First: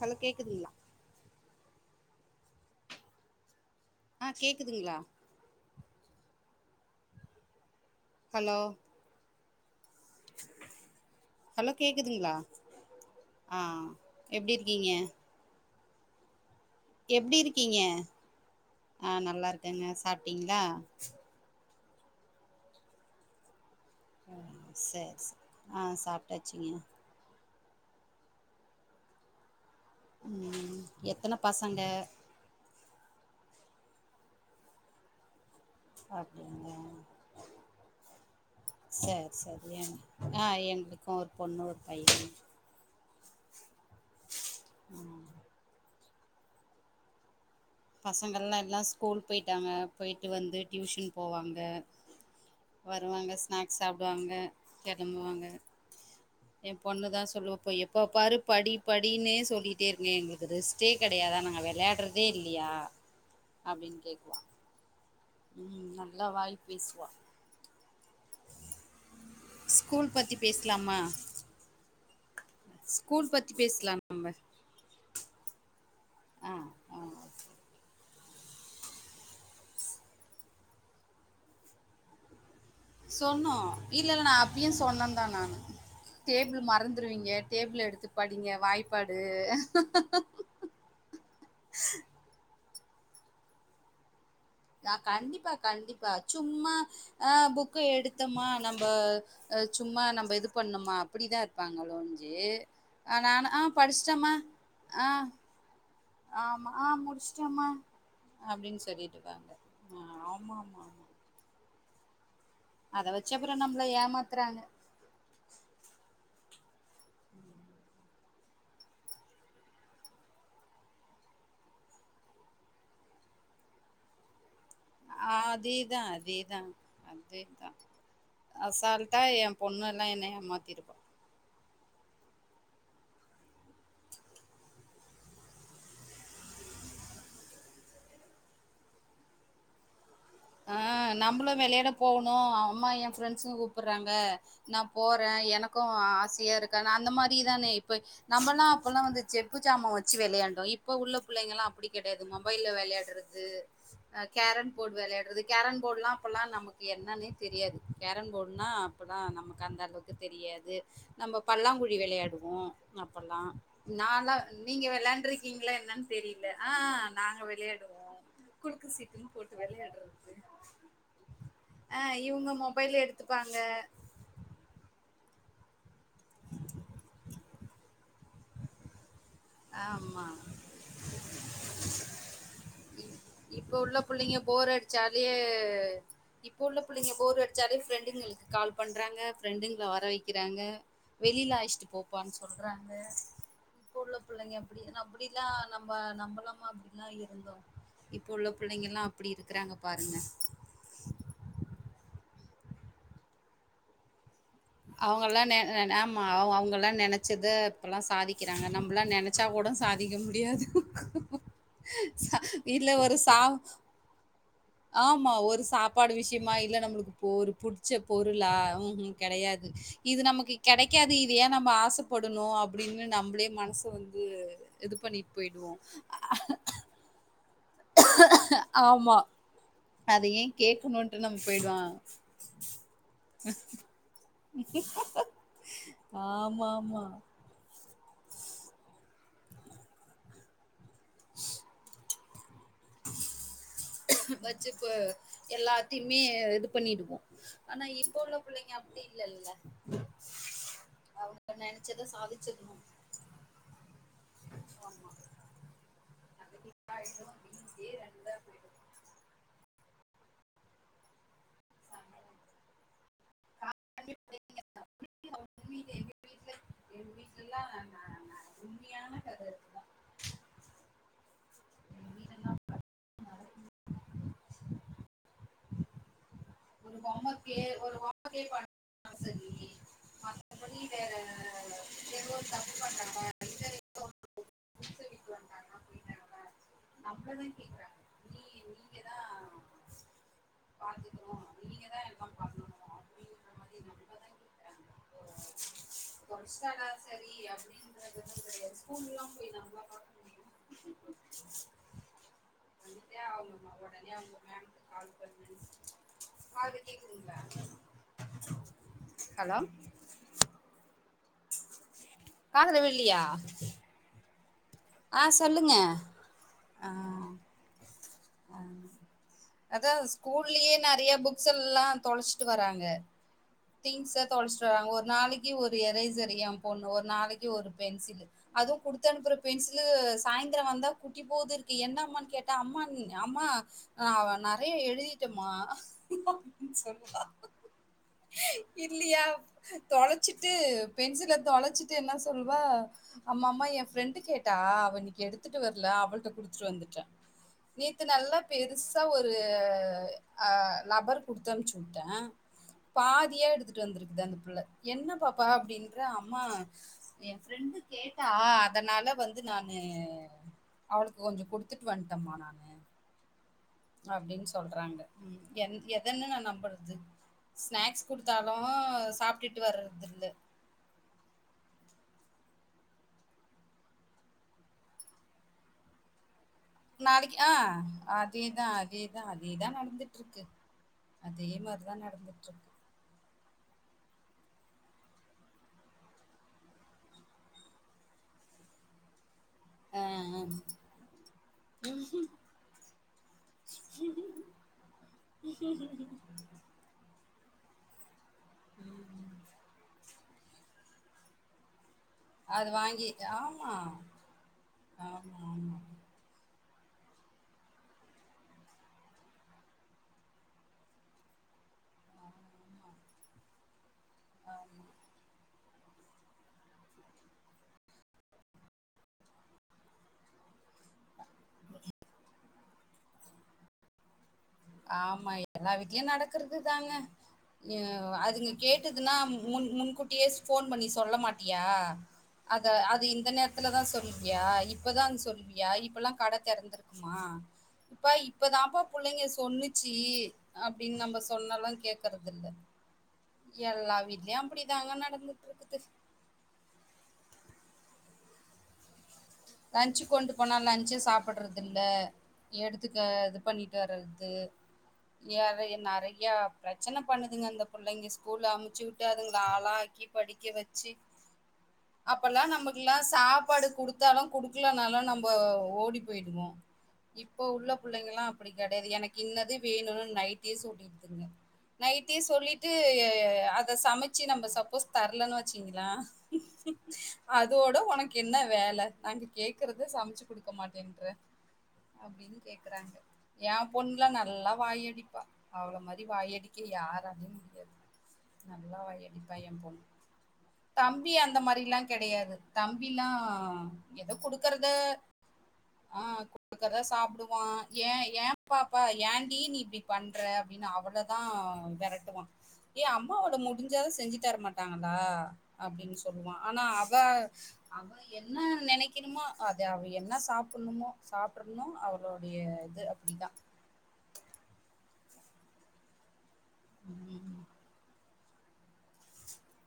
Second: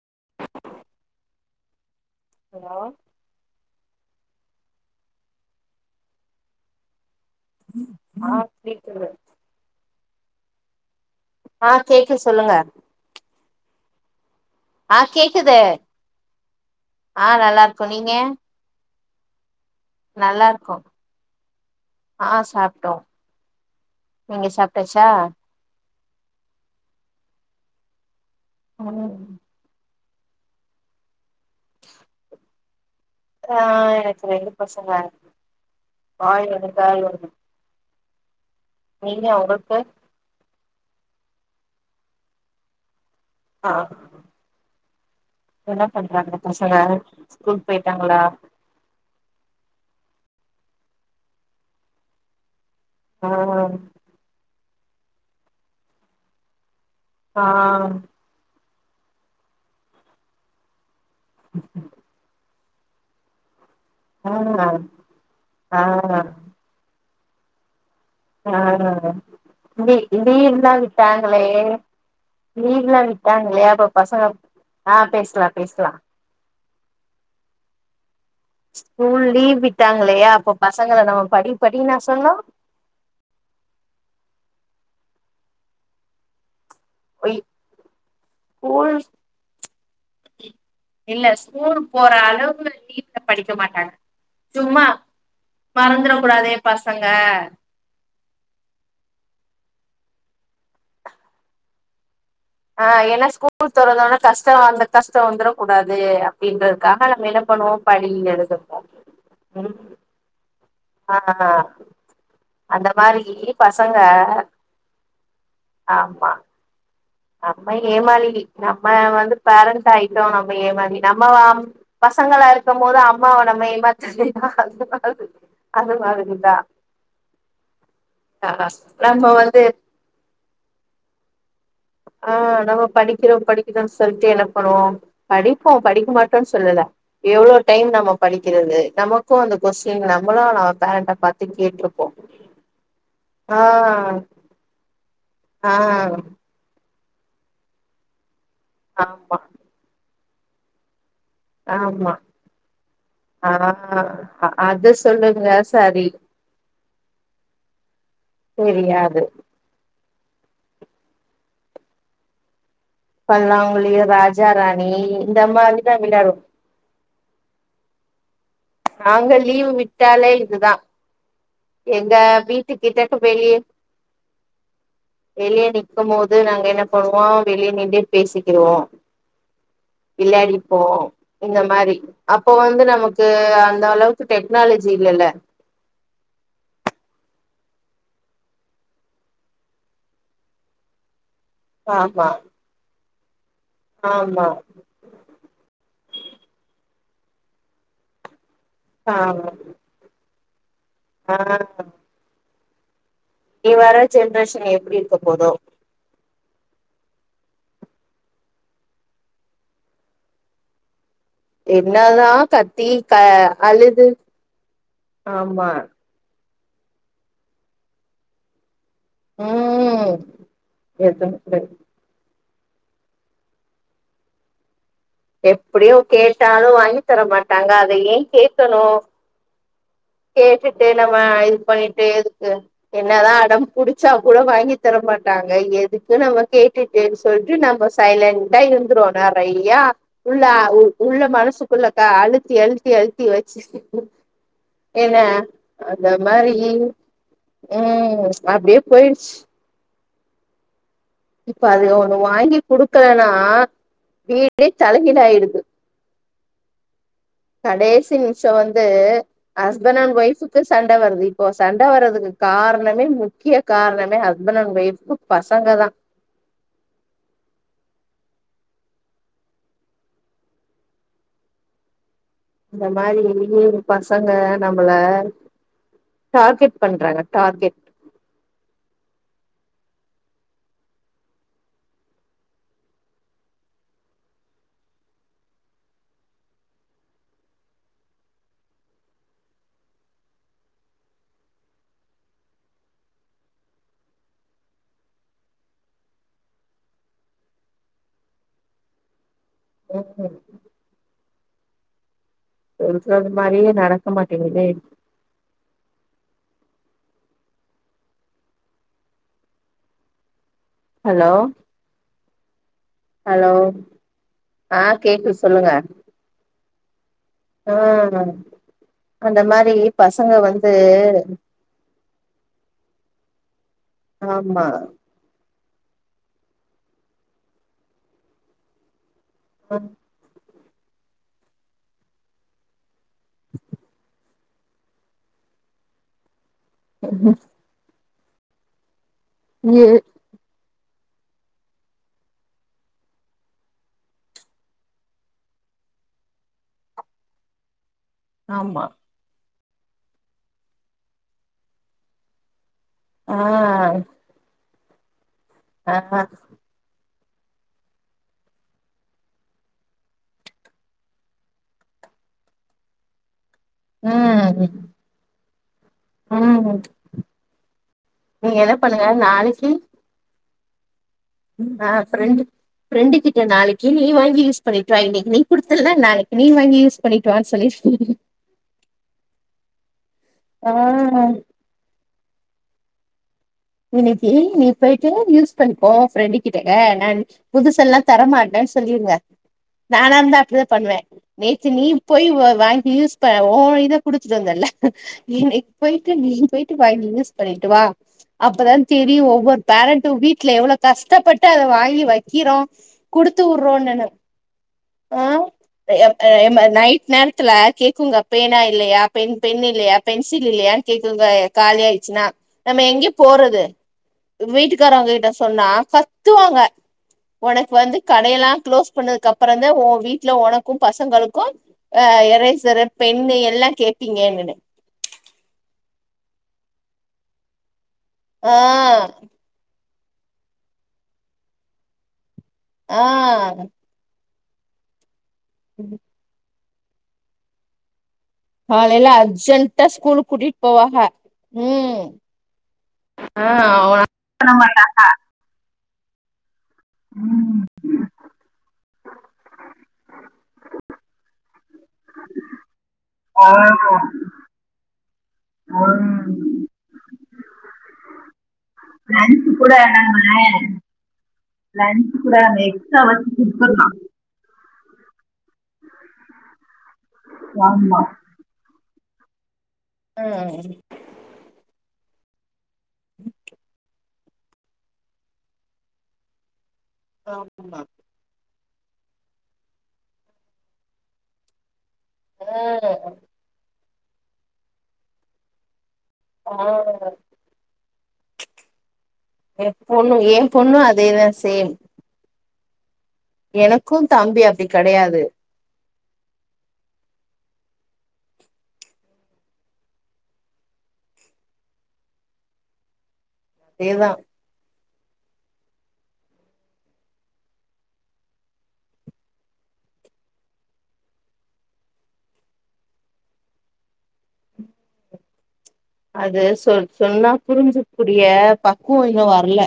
Hello கேக்குதுங்களா hello ஆ கேக்குதுங்களா ஆஃப் ஹலோ ஸ்பீக்கரு ஆ ஹலோ கேக்குது கேக்குதுங்களா சொல்லுங்க ஆ எப்டி இர் ஆ கேக்குது ஆ எப்டி இருக்கீங்க நல்லாருக்கோ நீங்க ஆ நல்லாருக்கேங்க நல்லா சாப்ட்டீங்களா இருக்கோ ஆ சாப்ட்டோ நீங்க ம் சாப்ட்டாச்சா செர் செ ஆ சாப்டாச்சுங்கயா ஆதாரம் உம் எத்தன பசங்க ஆ எனக்கு ரெண்டு பசங்க இருக்கு வாய் ஒன்று அப்டிங்களா கேள் [unintelligible] ஒன்று செர் உங்களுக்கு செரி ஆ எங்களுக்கு ஒரு பொண்ணு ஒரு பையே ஆ ம் என்ன பண்றாங்க பசங்க ஸ்கூல் போயிட்டா பசங்கள்லா எல்லா ஸ்கூல் போயிட்டாங்க போயிட்டு வந்து டியூஷன் போவாங்க ஆ வருவாங்க ஸ்நாக்ஸ் சாப்டுவாங்க கெளம்புவாங்க ஏ பொண்ணு தா ஆ சொல்லுவப்போ எப்போ பாரு படி படினே சொல்லிட்டே இருக்கீங்க எங்களு ரெஸ்ட்டே கெடையாதா நாங்க விளையாடுறதே இல்லையா அப்டினு ஆ ஈ ஆ நல்லா வாய் பேசுவா ஆ இதே ஸ்கூல் பத்தி இந்தே இல்லா பேசலாமா விட்டாங்களே லீவ்லா ஸ்கூல் பத்தி விட்டாங்களே அப்ப பேசலா நம்ம பசங்க ஆ பேசலா பேசலா ஆ ஆ ஸ்கூல் லீவ் விட்டாங்களே அப்ப பசங்கள நம்ம படி படின்னா சொன்னோ சொன்னோ இல்லல்ல நா அப்பியு சொன்னே தா நானு டேபிள் மறந் துருவீங்க ஒய் டேபிள் எடுத்து படிங்க ஸ்கூல் வாய்ப்பாடு இல்ல ஸ்கூல் போற அளவு வீட்ல படிக்க மாட்டாங்க சும்மா லா கண்டிப்பா மறந்துர கண்டிப்பா கூடாதே சும்மா பசங்க ஆ புக் கு எடுத்தோமா நம்ப சும்மா நம்ப இது பண்ணமா அப்டி தா இருப்பாங்க லோஞ்சு ஆ நானு அ படிச்ட்டோம்மா அ வர கூடாது ஆமா ஆ அப்டின்றதுக்காக நம்ம என்ன முடிச்சட்டோம்மா பண்ணுவோ படி எழுதுவோ அப்டினு சொல்லிட்ருக்காங்க ம் ஆ ஆமா ஆமா ஆ அந்த அத மாரி வச்சு அப்றோ நம்மள பசங்க ஏமாத்துறாங்க ஆமா நம்ம ஏமாளி நம்ம வந்து பேரன்ட் ஆய்ட்டோ நம்ம ஏமாளி நம்ம வா பசங்களா இருக்கும்போது அம்மாவ நம்ம ஏமாதலயா அது மாதிரி அது அதேதா மாதிரிதா அதேதா அதேதா ஆ அசால்ட்டா நம்ம எ வந்து பொண்ணு நல்லா என்ன ஏமாதிருவா ஆ நம்ம படிக்கிறோ படிக்குறோன் சொல்ட்டு என்ன பண்ணுவோ படிப்போ படிக்க மாட்டோன் சொல்லல எவ்ளோ டைம் நம்ம படிக்கிறது நம்ம அந்த கொஸ்டின் நம்மளு ஆ பேரண்ட நம்மளு பாத்து விளையாட கேட்டிருப்போ போகணு அம்மா எ ஃப்ரெண்ட்ஸுங்க ஆ கூப்புட்றாங்க நா போறே ஆ எனக்கு ஆசையா இருக்கு நா அந்த மாரிதான இப்ப நம்பளா அப்பெல்லா வந்து ஆமா செப்பு சாமா வெச்சு வெளையாண்டோ இப் இப்ப உள்ள புள்ளைங்கலா அப்புடி ஆமா கெடையாது மொபைல்ல வெளையாட்றது ஆ அ கேரம் அது போட் வெளையாட் அது சொல்லுங்க கேரம் சரி போட்லா அப்பல்லா நமக்கு என்னன்னே தெரியாது கேரம் போடுனா அப்பல்லா தெரியாது நமக் அந்த அளவுக்கு தெரியாது நம்ம பல்லாங்குழி வெளையாடுவோ அப்பல்லா பல்லாங்குழி நாலா ராஜா நீங்க ராணி இந்த வெளாண்ருக்கீங்ளா மாரிதா என்னன் விளையாடுவோ தெரில ஆ நாங்க வெளையாடுவோ நாங்க லீவ் வெளையாட்றது விட்டால் ல இதுதா ஆ எங்க இவங்க வீட்டு மொபைல் கிட்டக்கு வெளிய எடுத்துப்பாங்க வெளிய நிக்கும்போது நாங்க என்ன பண்ணுவோ வெளிய நின்டே பேசிக்கிடுவோ ஆமா விளையாடிப்போ இந்த மாரி அப்போ வந்து இ- நமக்கு இப்ப அந்த உள்ள அளவுக்கு புள்ளைங்க போர் டெக்னாலஜி அடிச்சாலே இல்லல்ல இப்ப உள்ள புள்ளைங்க போர் அடிச்சாலே ஃப்ரெண்டுங்களுக்கு கால் பண்றாங்க ஃப்ரெண்டுங்கள வர வெக்கிறாங்க வெளில அல்ச்சுட்டு ஆமா போப்பான் சொல்றாங்க இப்ப உள்ள ஆமா அப்டி அப்டிலா நம்ப நம்பளமாதிரிலா இருந்தோ இப்போ உள்ள புள்ளைங்கல்லா அப்டி ஆமா இருக்கறாங்க பாருங்க ஆ இனி வர ஜென்ரேஷன் எப்டி இருக்க போதோ அவ் அவுங்கலா நெனைச்சத இப்பல்லா சாதிக்கிறாங்க நம்பலா நெனச்சாகூட சாதிக்க முடியாது இல்ல ஒரு சா எது ஆமா ஒரு சாப்பாடு விஷயமா இல்ல நம்மளுக்கு ஒரு புடிச்ச பொருளா ம் கெடையாது ம் இது நமக்கு கெடைக்காது இது ஏ எதும் நம்ம ஆச படணு அப்டினு நம்பளே மனசு வந்து இது பண்ணிட் எப்டியு கேட்டாலு வாங்கி தர மாட்டாங்க அத ஏ கேக்கணு ஆமா. அத ஏன் கேட்டுட்டு நம்ம கேட்கணுன்ட்டு இது போயிடுவோம். பண்ணிட்டு எதுக்கு என்னதா அடம் புடிச்சா கூட வாங்கி தர மாட்டாங்க எதுக்கு நம்ம கேட்டுட்டு ஆமாமா. சொல் டு நம்ப சைலன்டா இருந்துறோ நறையா உள்ள உள்ள மனசுக்குள்ள கா அழுத்தி அழுத்தி அழுத்தி வெச்சு வ வெச்சு இப்ப எல்லாத்தியுமே மாரி இது பண்ணிடுவோ ஆனா இப்ப ம் உள்ள புள்ளைங்க அப்டியே அப்டி போயிடுச்சு இல்லல்ல அவங்க இப்ப அது நெனைச்சத ஒன்னு வாங்கி சாதிச்சிடணும். குடுக்கலனா வீடே தலகீழ ஆய்டுது ஆய்டு கடைசி நிமிஷோ வந்து ஹஸ்பண்ட் அண்ட் ஒய்ஃபுக்கு சண்ட வருது இப்பொ சண்ட வர்றதுக்கு கார்ணமே முக்கிய காரணமே ஹஸ்பண்ட் அண்ட் ஒய்ஃப்க்கு பசங்க தா உண்மையில எங்க வீட்ல எங் வீட்லலா நா நா உண்மியான கத இதுதா எங் வீட்லலா இந்த மாரி ஒவ்வொரு பசங்க நம்மள டார்கெட் பண்றாங்க டார்கெட் [inaudible] ஆ சரி மத்தபடி வேற எதோ ஒரு தப்பு பண்றாங்க [inaudible] புருஷ வீட்டுக்கு வந்தாங்கன்னா அப்டி தாங்க நம்ளதா கேக்குறாங்க நீ நீங்க தா பாத்துக்கனு நீங்கதா எல்லா பண்ணணு அப்டிங்ற மாரி நம்மதா [inaudible] கொறச்ட்டானா செரி அப்டின்றது [inaudible] ஸ்கூல்லா போய் நம்ம ஓ ஹோ பண்ணித்தே சொல்றது மாரியே ஆவ்னுமா நடக்க ஒடனே அவுங்க மாட்டேங்குதே மேம்க்கு கால் பண் காதுல கேக்குதுங்ளா ஹலோ ஹலோ காதுல விழுலியா ஹலோ ஆ சொல்லுங்க ஆ ஆ அந்த மாரி பசங்க வந்து ல்லா தொலச்ட்டு வராங்க திங்ஸ்ஸ தொலச்ட்டு ஆமா வராங்க ஒரு நாளைக்கு ஒரு எரேசரு எ பொண்ணு ஒரு நாளைக்கு ஒரு பென்சில் அதுவு குடுத்தனுப்புற பென்சிலு சாயந்திரோ வந்தா குட்டி போதுருக்கு என்னமான் கேட்டா அம்மான் அம்மா ஆ அவ நறைய எழுதிட்டேமா ன் சொல்லுவா இல்லியா ஏ தொல ச்சிட்டு பென்சில தொலச்சிட்டு என்ன சொல்வா அம்மாம்மா எ ஃப்ரெண்டு கேட்டா அவ இன்னக்கி எடுத்துட்டு வர்ல அவள்ட்ட குடுத்துட்டு வந்துட்டே நேத்து நல்லா ஆமா பெருசா ஒ ரு ஆ லப்பர் குடுத்தம்ச்சுட்டே ஆ பாதியா எடுத்துட்டு வந்திருக்குது அந்த புள்ள என்ன பாப்பா ஆ அப்டின்றே அம்மா எ ஃப்ரெண்டு கேட்டா அதனால வந்து நானு அவளுக்கு கொஞ்சோ குடுத்துட்டு வன்ட்டமா நானு அப்டின் ம் சொல்றாங்க ம் என் எதன்னு நா ம் நம்புறது ஸ்நாக்ஸ் குடுத்தாலு நீங்க என்ன பண்ணுங்க சாப்ட்டுட்டு வர்றதில்ல நா ஃப்ரெண்டு ஃப்ரெண்டு கிட்ட நாளைக்கி நீ வாங்கி யூஸ் பண்ணிட்டு வா இன்னக்கி நீ குடுத்தல நாளை க்கி நீ வாங்கி யூஸ் பண்ணிட்டு நாளைக்கி வான்னு ஆ சொல்லிருக்கே அதேதா அதேதா அதேதா நடந்துட்ருக்கு ஆ அதே மார்தா நடந்துட்ருக்கு இன்னக்கி நீ போய்ட்டு யூஸ் பண்ணிக்கோ ஒ ஃப்ரெண்டு கிட்டக்க நான் புதுசல்லா தரமாட்டேன் சொல்லிருங்க ஆ நானாருந்தா ஆ அப்டிதா பண்ணுவே நேத்து நீ போய் வாங்கி யூஸ் ஒ இத குடுத்துட்டு வந்தல இன்னக்கி போய்ட்டு நீ போய்ட்டு வாங்கி யூஸ் பண்ணிட்டு வா அப்பதா தெரியு ஒவ்வொரு பேரண்ட்டு வீட்ல எவ்ளோ கஷ்டப்பட்டு அத வாங்கி வ க்கிறோ அது வாங்கி குடுத்து ஆமா வுட்றோனுனு ஆ ஆமா ஆமா எ அதே மாரி நைட் நேரத்துல கேக்குங்க பேனா இல்லயா பென் பென் இல்லயா பென்சில் இல்லயான் கேக்குங்க காலி ஆயிர்ச்சுன்னா நம்ம எங்கே போறது வீட்டுக்காரோங்க கிட்ட சொன்னா கத்துவாங்க ஒனக்கு வந்து கடையெல்லா க்ளோஸ் பண்ணதுக்கப்றோ தா ஒ வீட்ல ஒன க்கு பசங்களுக்கு ஆ எரைசரு பெண்ணு எல்லா கேட்பீங்கனு னு ஆமா எல்லா வீட்லயு நடக்கறது தாங்க அதுங்க ஆ கேட்டதுன்னா முன் முன்கூட்டியே ஃபோன் பண்ணி சொல்ல மாட்டியா அத ஆ அது இந்த நேரத்துல தா சொல் யா இப்பதா வந்து சொல்வியா இப்பல்லா கட திறந்திருக்குமா இப்ப இப்பதாப்ப காலையில புள்ளைங்க ஸ் அர்ஜென்ட்டா சொன்னுச்சு ஸ்கூலுக்கு கூட்டிட்டு அப்டின்னு போவாக நம்ம சொன்னாலு ம் கேக்குறதில்ல ஆ எல்லா வீட்லயு பண்ண மாட்டா அப்டிதாங்க நடந்துட்டு இருக்குது ம் லன்சு கொண்டு போனா லஞ்ச் சாப்பிடுறது இல்ல எடுத்துக்க இது பண்ணிட்ட வர்றது ஏற என் நெறையா ம் பிரச்சன பண்ணுதுங்க அந்த புள்ளைங்க ஸ்கூல்ல அமுச்சு வுட்டு அதுங்கள லஞ்ச் கூட ஆளாக்கி நம்ம படிக்க வச்சு லஞ்ச் கூட அப்பல்லா நம்ம நமக்கெல்லா எக்ஸ்ட்ரா வச்சு சாப்பாடு குடுத்துடலாம் குடுத்தா குடுத்தாலு குடுக்கலனாலு நம்ம ஓடி போயிடுவோ இப்போ உள்ள ஆமா புள்ளைங்கல்லா அப்டி கிடையாது எனக்கு இன்னது வேணும்னு நைட்டே ம் சொல்லிடுதுங்க நைட்டே சொல்லிட்டு அத சமச்சு நம்ம சப்போஸ் தரலன்னு வச்சிங்களா அதோட ஆமா உனக்கு என வேல ஆன்டி கேக்குறத சமச்சு குடுக்க மாட்டேன்ற அப்டின்னு கேக்குறாங்க ம் எ பொண்ணுலா நல்லா வாயடிப்பா அவ்ள மாரி ஆ வாயடிக்க யாராலயு முடியாது நல்லா வாயடிப்பா எ என் பொண்ணு என் பொண்ணு தம்பி அதேதா அந்த சேம் மாரில்லா கெடையாது தம்பிலா எனக்கு ஏதோ தம்பி அப்டி குடுக்கறத கெடையாது ஆ குடுக்குறத சாப்பிடுவா ஏ ஏ பாப்பா ஏன்டி நீ இப்டி பண்ற அப்டின்னு அவ்வள தா விரட்டுவா ஏ அம்மாவோட முடிஞ்சாத அதேதா செஞ்சு தரமாட் டாங்கலா அப்டின்னு சொல்லுவா ஆனா அவ அவ என்ன நெனைக்கணுமோ அத அவ என்ன சாப்பிடணுமோ சாப்பிடனு அவளுடைய இது அப்டித்தா அது சொ சொன்னா ம் புரிஞ்சுக்க கூடிய பக்குவோ இன்னு வரல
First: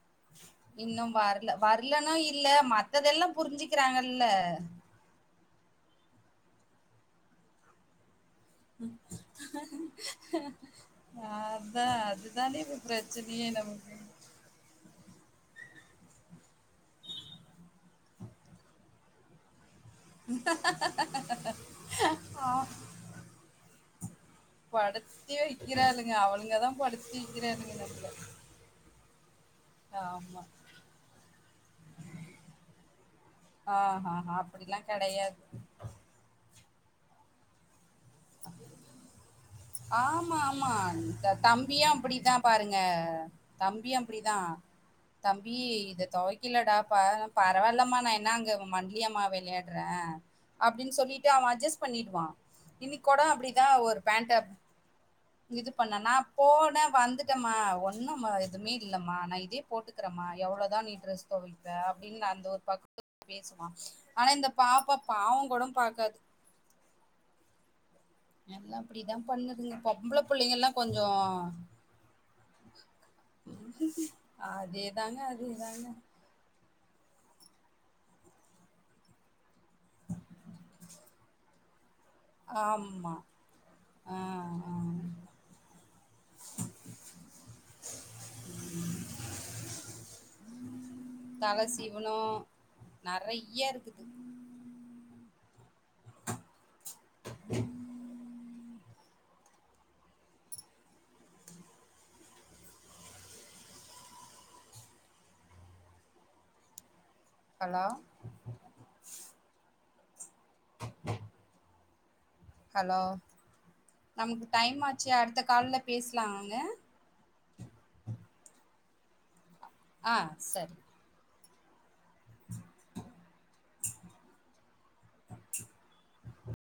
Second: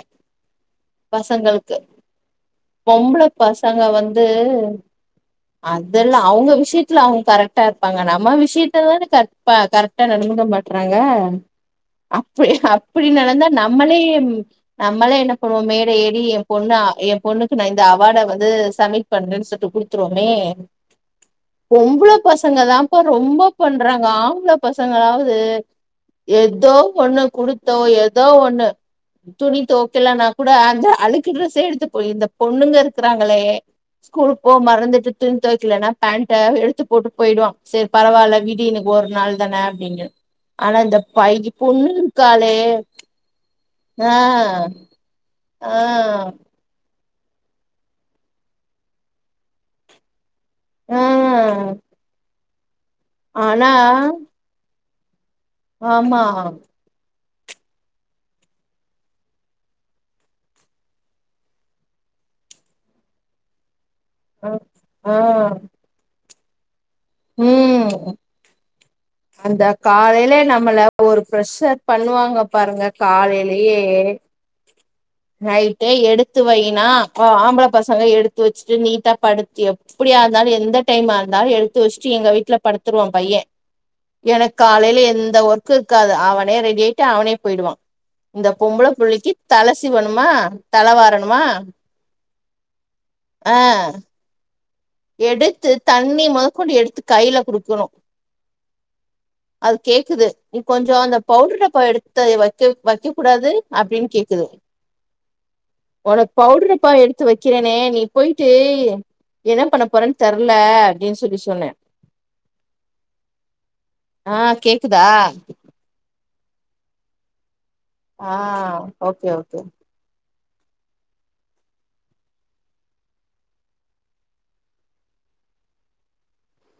இன்னு வரல பசங்களுக்கு வரலன்னா இல்ல பொம்பள மத்ததெல்லா பசங்க புரிஞ்சுக்கிறாங்கல்ல வந்து அதெல்லா அவுங்க விஷயத்துல அவுங்க கரெக்டா இருப்பாங்க நம்ம விஷ யத்தலாதானே கரக்டா கரெக்டா நடந்துக்க மாட்றாங் க அதா அப்டி அதுதானே இப்ப அப்டி நடந்தா பிரச்சனையே நமக்கு நம்மளே நம்மளே என்ன பண்ணுவோ மேடை ஏறி எ பொண்ணு எ பொண்ணுக்கு நா இந்த அவார்ட வந்து சப்மிட் பண்றேன்னு சொல்லிட்டு குடு த்துருவோமே பொம்பள பசங்க தாப்ப ரொம்ப பண்றாங்க ஆம்ள படுத்தி பசங்களாவது வைக்கிறாளுங்க அவளுங்கதா ஏதோ படுத்தி ஒன்னு வைக்கிறாளுங்க கொடுத்தோ நம்மள ஏதோ ஒன்னு துணி துவக்கலனா ஆமா கூட அந்த அழுக்கு டிரெஸ் எடுத்து போய் இந்த பொண்ணுங்க இருக்கிறாங்களே ஆஹா ஸ்கூல் போ அப்படிலா மறந்துட்டு துணி கெடையாது துவைக்கலனா பேண்ட எடுத்து போட்டு போயிடுவா சரி பரவாயில்ல விடு இனைக்கு ஒரு நாள் தானே அப்டினு ஆமா ஆமா தம்பியு அப்டிதா இருக்காளே பாருங்க தம்பியு அப்டிதா ஆஹ் தம்பி ஆ இத துவைக்கலடா பா பரவாயில்லம்மா நா என அங்க மண்லயம்மா விளையாடுறே அப்டின்னு ஆ சொல்லிட்டு அவ அட்ஜஸ் பண்ணிட்டுவா இனைக்கு கொட அப்டிதா ஆனா ஒரு பேண்ட இது பண்ணே நா ஆமா போனே வந்துட் மா ஒன்னு எதுமே இல்லமா நா இதே போட்டுக்கிறேமா எவ்ளோதா நீ ட்ரெஸ் துவைப்ப அப்டின்னு அந்த ஒரு பக்குவமா பேசுவா ஆனா ஆ இந்த பாப்பா ஆ பாவம் கூட பாக்காது ம் எல்லா அப்படிதா அந்த பண்ணுதுங்க பொம்பள காலையிலே புள்ளைங்க எல்லா நம்மள கொஞ்சோ ஒரு ப்ரஷர் பண்ணுவாங்க பாருங்க காலையிலயே அதேதாங்க அதேதாங்க நைட்டே எடு த்து வைனா ஆம்பளை பசங்க எடுத்து வச்சுட்டு நீட்டா படு எப்படியா இருந்தாலும் எந்த டைமா இருந்தாலு எடுத்து வச்சுட்டு எங்க வீட்ல படுத்துருவான் ஆமா பைய ஆ எனக் ஆ காலையில எந்த ஒர்க்கு இருக்காது அவனே ரெடி ஆயிட்டு அவனே போயிடுவா இந்த பொம்பள புள்ளைக்கு தலைசீவணுமா தலை வாரணுமா இவ்ன்னோ நறைய ஆ இருக்குது எடுத்து தண்ணி முதக்கொண்டு எடுத்து கையில குடுக்கணு அது கேக்குது நீ கொஞ்சோ அந்த பவுடர் டப்பா எடுத்து வைக்க வைக்க கூடாது அப்படின் கேக்குது உனக் பவுடரு டப்பா எடுத்து வைக்கிறேனே ஹலோ நீ போயிட்டு என்ன பண்ண போறேன் தெர்ல அப்டின் சொல்லிட்டு சொன்னே ஹலோ நமக்கு டைம் கேக்குதா ஆச்சு அடுத்த கால்ல பேசலாம்ங்க ஆ ஓகே ஓகே ஆ சரி